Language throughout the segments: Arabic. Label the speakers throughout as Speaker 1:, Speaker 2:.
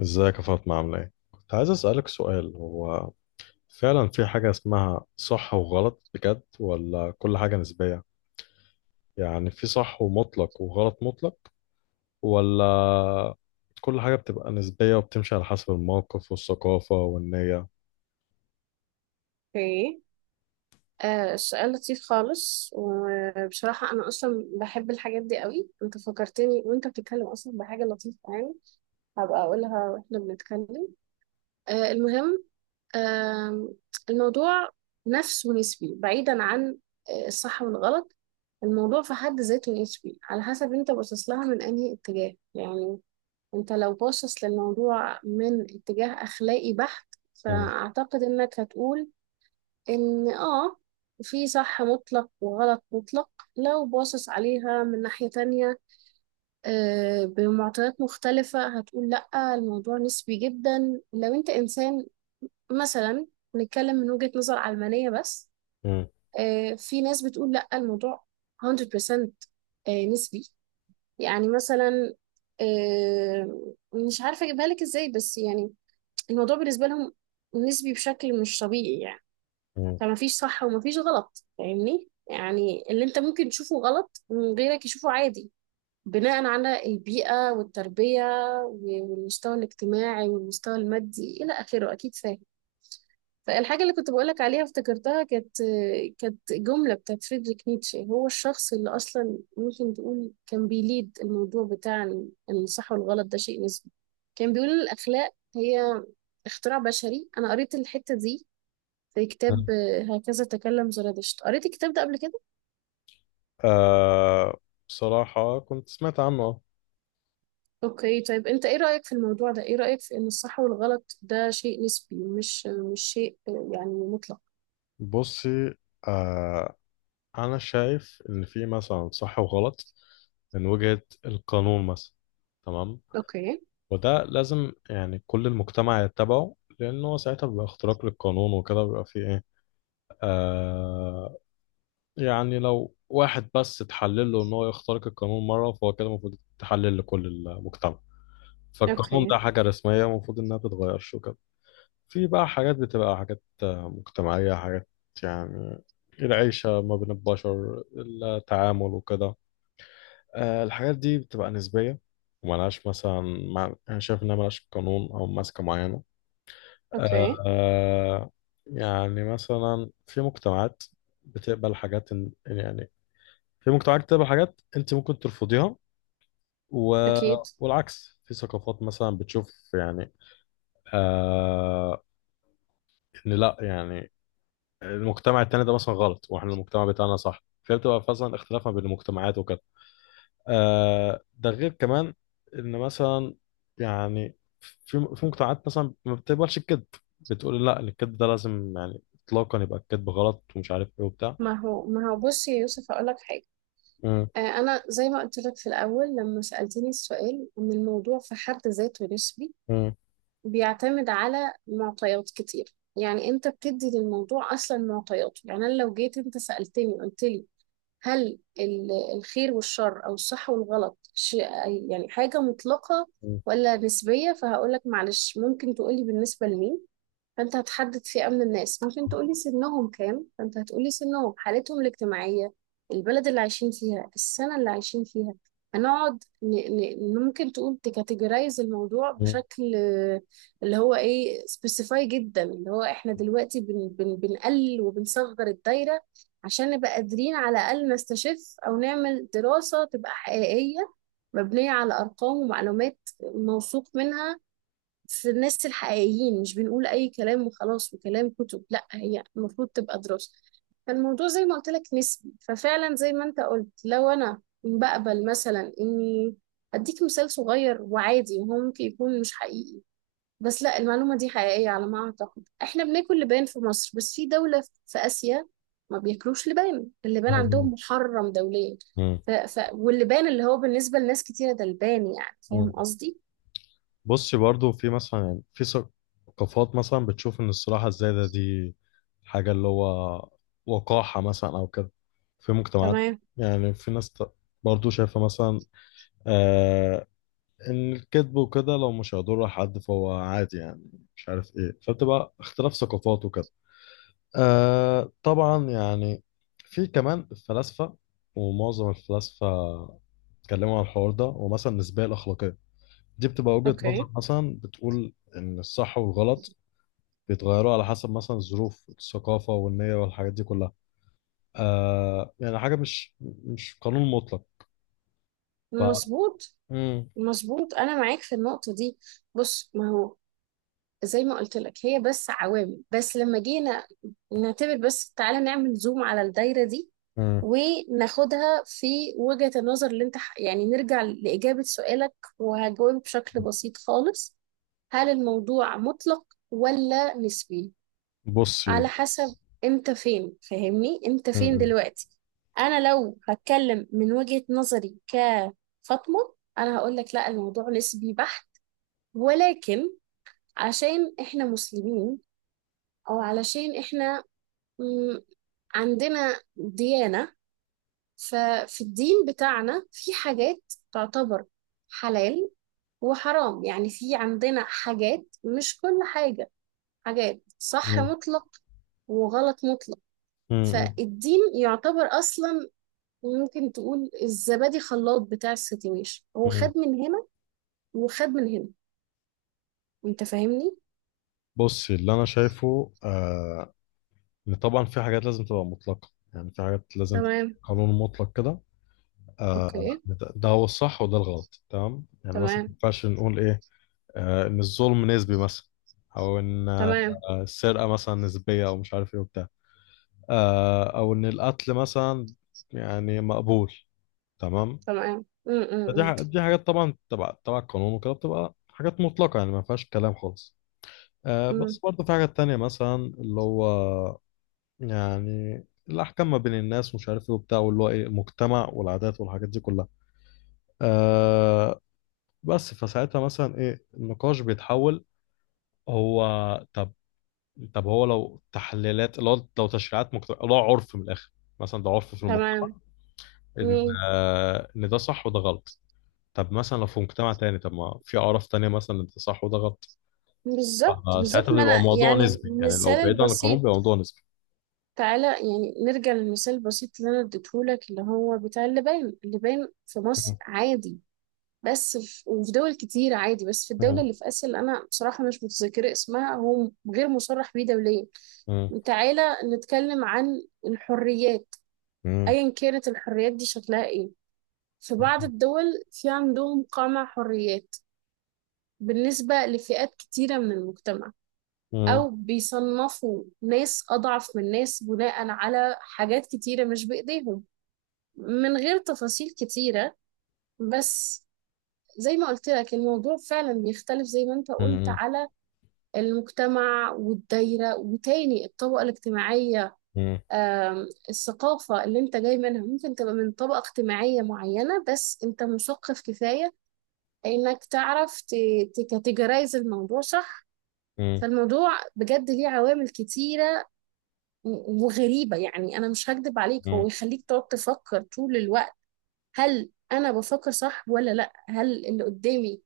Speaker 1: ازيك يا فاطمة؟ عاملة ايه؟ كنت عايز اسألك سؤال. هو فعلا في حاجة اسمها صح وغلط بجد، ولا كل حاجة نسبية؟ يعني في صح ومطلق وغلط مطلق، ولا كل حاجة بتبقى نسبية وبتمشي على حسب الموقف والثقافة والنية؟
Speaker 2: اوكي. السؤال لطيف خالص، وبصراحة أنا أصلا بحب الحاجات دي قوي. أنت فكرتني وأنت بتتكلم أصلا بحاجة لطيفة، يعني هبقى أقولها وإحنا بنتكلم. المهم. آه الموضوع نفس ونسبي بعيدا عن الصح والغلط. الموضوع في حد ذاته نسبي على حسب أنت باصص لها من أنهي اتجاه، يعني أنت لو باصص للموضوع من اتجاه أخلاقي بحت،
Speaker 1: مم.
Speaker 2: فأعتقد إنك هتقول إن في صح مطلق وغلط مطلق. لو باصص عليها من ناحية تانية بمعطيات مختلفة، هتقول لأ الموضوع نسبي جدا. لو أنت إنسان مثلا نتكلم من وجهة نظر علمانية بس،
Speaker 1: مم.
Speaker 2: في ناس بتقول لأ الموضوع 100% نسبي. يعني مثلا، مش عارفة أجيبها لك إزاي، بس يعني الموضوع بالنسبة لهم نسبي بشكل مش طبيعي يعني.
Speaker 1: مم.
Speaker 2: فمفيش صح ومفيش غلط، فاهمني؟ يعني اللي انت ممكن تشوفه غلط غيرك يشوفه عادي، بناء على البيئة والتربية والمستوى الاجتماعي والمستوى المادي إلى آخره، أكيد فاهم. فالحاجة اللي كنت بقولك عليها افتكرتها، كانت جملة بتاعت فريدريك نيتشه. هو الشخص اللي أصلا ممكن تقول كان بيليد الموضوع بتاع إن الصح والغلط ده شيء نسبي. كان بيقول إن الأخلاق هي اختراع بشري. أنا قريت الحتة دي زي
Speaker 1: مم.
Speaker 2: كتاب هكذا تكلم زرادشت. قريت الكتاب ده قبل كده؟
Speaker 1: آه، بصراحة كنت سمعت عنه.
Speaker 2: اوكي. طيب انت ايه رأيك في الموضوع ده؟ ايه رأيك في ان الصح والغلط ده شيء نسبي، مش شيء يعني مطلق؟
Speaker 1: بصي، آه أنا شايف إن في مثلا صح وغلط من وجهة القانون مثلا، تمام؟
Speaker 2: اوكي.
Speaker 1: وده لازم يعني كل المجتمع يتبعه، لأنه ساعتها بيبقى اختراق للقانون وكده بيبقى فيه إيه. آه يعني لو واحد بس اتحلل له إن هو يخترق القانون مرة، فهو كده المفروض يتحلل لكل المجتمع. فالقانون ده
Speaker 2: اوكي.
Speaker 1: حاجة رسمية المفروض إنها بتتغيرش وكده. في بقى حاجات بتبقى حاجات مجتمعية، حاجات يعني العيشة ما بين البشر، التعامل وكده. الحاجات دي بتبقى نسبية وملهاش مثلا. أنا شايف إنها ملهاش قانون أو ماسكة معينة.
Speaker 2: اوكي.
Speaker 1: آه يعني مثلا في مجتمعات بتقبل حاجات يعني في مجتمعات بتقبل حاجات انت ممكن ترفضيها و...
Speaker 2: اكيد.
Speaker 1: والعكس، في ثقافات مثلا بتشوف يعني آه ان لا يعني المجتمع التاني ده مثلا غلط واحنا المجتمع بتاعنا صح، فهي بتبقى مثلا اختلاف ما بين المجتمعات وكده. ده غير كمان ان مثلا يعني في مجتمعات مثلا ما بتقبلش الكذب، بتقول لا إن الكذب ده لازم يعني اطلاقا يبقى الكذب غلط، ومش عارف ايه وبتاع.
Speaker 2: ما هو بص يا يوسف اقول لك حاجة.
Speaker 1: مم،
Speaker 2: انا زي ما قلت لك في الاول لما سألتني السؤال، ان الموضوع في حد ذاته نسبي.
Speaker 1: مم،
Speaker 2: بيعتمد على معطيات كتير، يعني انت بتدي للموضوع اصلا معطيات. يعني انا لو جيت انت سألتني قلت لي، هل الخير والشر او الصح والغلط شيء، يعني حاجة مطلقة
Speaker 1: مم،
Speaker 2: ولا نسبية، فهقولك معلش ممكن تقولي بالنسبة لمين. فانت هتحدد فئة من الناس، ممكن تقولي سنهم كام، فانت هتقولي سنهم، حالتهم الاجتماعية، البلد اللي عايشين فيها، السنة اللي عايشين فيها. هنقعد ممكن تقول تكاتيجورايز الموضوع
Speaker 1: مم،
Speaker 2: بشكل اللي هو ايه، سبيسيفاي جدا، اللي هو احنا دلوقتي بنقلل وبنصغر الدايرة عشان نبقى قادرين على الأقل نستشف أو نعمل دراسة تبقى حقيقية، مبنية على أرقام ومعلومات موثوق منها في الناس الحقيقيين. مش بنقول أي كلام وخلاص وكلام كتب، لا هي المفروض تبقى دراسة. فالموضوع زي ما قلت لك نسبي، ففعلا زي ما انت قلت، لو انا بقبل مثلا اني اديك مثال صغير وعادي، هو ممكن يكون مش حقيقي، بس لا المعلومة دي حقيقية على ما اعتقد. احنا بناكل لبان في مصر، بس في دولة في اسيا ما بياكلوش لبان، اللبان
Speaker 1: مم،
Speaker 2: عندهم محرم دوليا.
Speaker 1: مم،
Speaker 2: واللبان اللي هو بالنسبة لناس كتيرة ده لبان، يعني فاهم
Speaker 1: مم.
Speaker 2: قصدي؟
Speaker 1: بصي، برضو في مثلا يعني في ثقافات مثلا بتشوف ان الصراحة الزايدة دي حاجة اللي هو وقاحة مثلا او كده، في مجتمعات،
Speaker 2: تمام.
Speaker 1: يعني في ناس برضو شايفة مثلا آه، الكذب وكده لو مش هيضر حد فهو عادي، يعني مش عارف ايه. فبتبقى اختلاف ثقافات وكده. آه، طبعا يعني في كمان الفلاسفة، ومعظم الفلاسفة اتكلموا عن الحوار ده، ومثلا النسبية الأخلاقية دي بتبقى وجهة
Speaker 2: اوكي.
Speaker 1: نظر مثلا بتقول إن الصح والغلط بيتغيروا على حسب مثلا الظروف، الثقافة والنية والحاجات دي كلها. يعني حاجة مش قانون مطلق. ف
Speaker 2: مظبوط.
Speaker 1: مم.
Speaker 2: مظبوط، انا معاك في النقطه دي. بص، ما هو زي ما قلت لك هي بس عوامل، بس لما جينا نعتبر، بس تعالى نعمل زوم على الدايره دي،
Speaker 1: مم.
Speaker 2: وناخدها في وجهه النظر اللي انت يعني نرجع لاجابه سؤالك. وهجاوب بشكل بسيط خالص، هل الموضوع مطلق ولا نسبي؟ على
Speaker 1: بصي.
Speaker 2: حسب امتى فين، فاهمني، امتى فين
Speaker 1: مم.
Speaker 2: دلوقتي. انا لو هتكلم من وجهة نظري كفاطمة، انا هقول لك لا الموضوع نسبي بحت، ولكن عشان احنا مسلمين او علشان احنا مم، عندنا ديانة، ففي الدين بتاعنا في حاجات تعتبر حلال وحرام. يعني في عندنا حاجات، مش كل حاجة، حاجات صح
Speaker 1: مم.
Speaker 2: مطلق وغلط مطلق.
Speaker 1: مم.
Speaker 2: فالدين يعتبر اصلا، ممكن تقول الزبادي خلاط بتاع السيتويشن، هو
Speaker 1: مم.
Speaker 2: خد من هنا وخد من هنا، انت فاهمني.
Speaker 1: بص، اللي انا شايفه ان طبعا في حاجات لازم تبقى مطلقه، يعني في حاجات لازم تبقى
Speaker 2: تمام.
Speaker 1: قانون مطلق كده.
Speaker 2: اوكي.
Speaker 1: ده هو الصح وده الغلط، تمام؟ يعني مثلا ما
Speaker 2: تمام.
Speaker 1: ينفعش نقول ايه، ان الظلم نسبي مثلا، او ان
Speaker 2: تمام.
Speaker 1: السرقه مثلا نسبيه، او مش عارف ايه وبتاع، او ان القتل مثلا يعني مقبول، تمام.
Speaker 2: تمام. أم، أم، أم،
Speaker 1: دي حاجات طبعا تبع القانون وكده بتبقى حاجات مطلقه، يعني ما فيهاش كلام خالص. بس
Speaker 2: أم.
Speaker 1: برضه في حاجات تانية مثلا اللي هو يعني الأحكام ما بين الناس، ومش عارف إيه وبتاع، واللي هو إيه، مجتمع، والعادات والحاجات دي كلها. آه بس فساعتها مثلا إيه، النقاش بيتحول. هو، طب، طب هو لو تحليلات، لو تشريعات مجتمع، لو عرف من الآخر، مثلا ده عرف في
Speaker 2: تمام.
Speaker 1: المجتمع إن
Speaker 2: أم.
Speaker 1: آه إن ده صح وده غلط. طب مثلا لو في مجتمع تاني، طب ما في أعراف تانية مثلا إن ده صح وده غلط.
Speaker 2: بالظبط،
Speaker 1: فساعتها
Speaker 2: بالظبط، ما
Speaker 1: بيبقى
Speaker 2: انا
Speaker 1: موضوع
Speaker 2: يعني
Speaker 1: نسبي، يعني لو
Speaker 2: المثال
Speaker 1: بعيد عن القانون
Speaker 2: البسيط.
Speaker 1: بيبقى موضوع نسبي.
Speaker 2: تعالى يعني نرجع للمثال البسيط اللي انا اديتهولك، اللي هو بتاع اللبان. اللبان في مصر عادي، بس في وفي دول كتير عادي، بس في الدولة
Speaker 1: مم.
Speaker 2: اللي في آسيا اللي أنا بصراحة مش متذكرة اسمها، هو غير مصرح بيه دوليا.
Speaker 1: مم.
Speaker 2: تعالى نتكلم عن الحريات.
Speaker 1: مم.
Speaker 2: أيا كانت الحريات دي شكلها إيه، في بعض الدول في عندهم قمع حريات بالنسبة لفئات كتيرة من المجتمع،
Speaker 1: مم.
Speaker 2: أو بيصنفوا ناس أضعف من ناس بناء على حاجات كتيرة مش بإيديهم. من غير تفاصيل كتيرة، بس زي ما قلت لك الموضوع فعلا بيختلف زي ما انت قلت، على المجتمع والدايرة، وتاني الطبقة الاجتماعية.
Speaker 1: مم.
Speaker 2: الثقافة اللي انت جاي منها ممكن تبقى من طبقة اجتماعية معينة، بس انت مثقف كفاية انك تعرف تكاتيجرايز الموضوع صح.
Speaker 1: مم.
Speaker 2: فالموضوع بجد ليه عوامل كتيرة وغريبة، يعني انا مش هكدب عليك
Speaker 1: مم.
Speaker 2: هو يخليك تقعد تفكر طول الوقت، هل انا بفكر صح ولا لا، هل اللي قدامي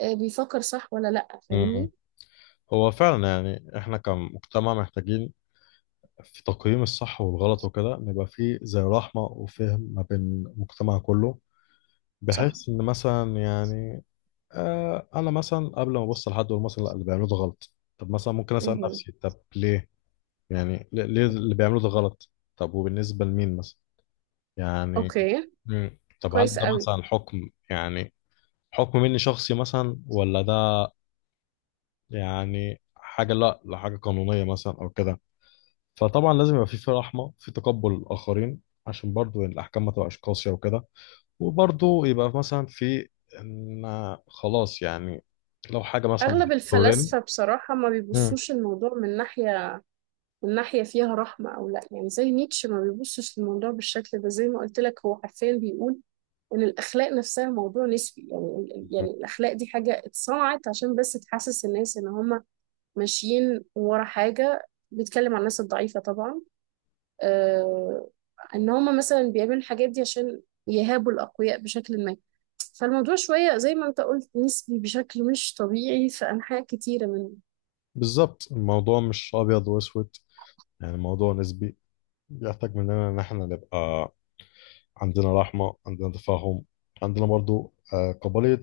Speaker 2: بيفكر صح ولا لا،
Speaker 1: مم.
Speaker 2: فاهمني؟
Speaker 1: هو فعلا يعني احنا كمجتمع محتاجين في تقييم الصح والغلط وكده نبقى فيه زي رحمة وفهم ما بين المجتمع كله،
Speaker 2: صح.
Speaker 1: بحيث ان مثلا يعني انا مثلا قبل ما ابص لحد واقول مثلا لا اللي بيعملوه ده غلط، طب مثلا ممكن اسأل
Speaker 2: مهم.
Speaker 1: نفسي طب ليه؟ يعني ليه اللي بيعملوه ده غلط، طب وبالنسبة لمين مثلا؟ يعني
Speaker 2: اوكي.
Speaker 1: مم. طب هل ده
Speaker 2: كويس قوي.
Speaker 1: مثلا حكم، يعني حكم مني شخصي مثلا، ولا ده يعني حاجة، لا لحاجة قانونية مثلا أو كده؟ فطبعا لازم يبقى في رحمة، في تقبل الآخرين، عشان برضو الأحكام ما تبقاش قاسية وكده. وبرضو يبقى مثلا في إن خلاص يعني لو حاجة مثلا
Speaker 2: اغلب
Speaker 1: بتضرني.
Speaker 2: الفلاسفه بصراحه ما
Speaker 1: مم.
Speaker 2: بيبصوش الموضوع من ناحيه، من ناحيه فيها رحمه او لا، يعني زي نيتشه ما بيبصش للموضوع بالشكل ده. زي ما قلت لك هو حرفيا بيقول ان الاخلاق نفسها موضوع نسبي، يعني يعني الاخلاق دي حاجه اتصنعت عشان بس تحسس الناس ان هم ماشيين ورا حاجه. بيتكلم عن الناس الضعيفه طبعا. آه ان هم مثلا بيعملوا الحاجات دي عشان يهابوا الاقوياء بشكل ما. فالموضوع شوية زي ما انت قلت نسبي بشكل مش طبيعي في أنحاء كتيرة.
Speaker 1: بالظبط، الموضوع مش أبيض وأسود، يعني الموضوع نسبي، بيحتاج مننا إن إحنا نبقى عندنا رحمة، عندنا تفاهم، عندنا برضو قابلية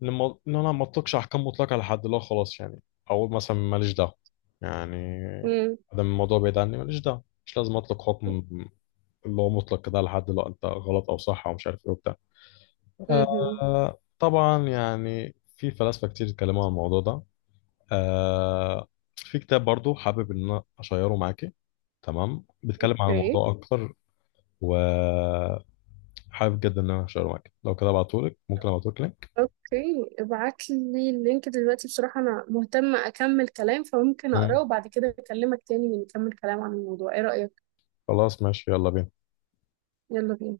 Speaker 1: لما ان انا ما اطلقش احكام مطلقه لحد. لا خلاص، يعني اقول مثلا ماليش دعوه، يعني
Speaker 2: امم.
Speaker 1: ادام الموضوع بعيد عني ماليش دعوه، مش لازم اطلق حكم اللي هو مطلق ده لحد. لا، انت غلط او صح او مش عارف ايه وبتاع.
Speaker 2: امم.
Speaker 1: طبعا يعني في فلاسفه كتير اتكلموا عن الموضوع ده. آه في كتاب برضو حابب ان انا اشيره معاكي، تمام، بيتكلم عن
Speaker 2: اوكي.
Speaker 1: الموضوع اكتر. وحابب جدا ان انا اشيره معاكي، لو كده ابعتهولك، ممكن ابعتهولك لينك.
Speaker 2: اوكي، ابعت لي اللينك دلوقتي، بصراحة انا مهتمة اكمل كلام، فممكن
Speaker 1: مم.
Speaker 2: اقراه وبعد كده اكلمك تاني نكمل كلام عن الموضوع، ايه رأيك؟
Speaker 1: خلاص ماشي، يلا بينا.
Speaker 2: يلا بينا.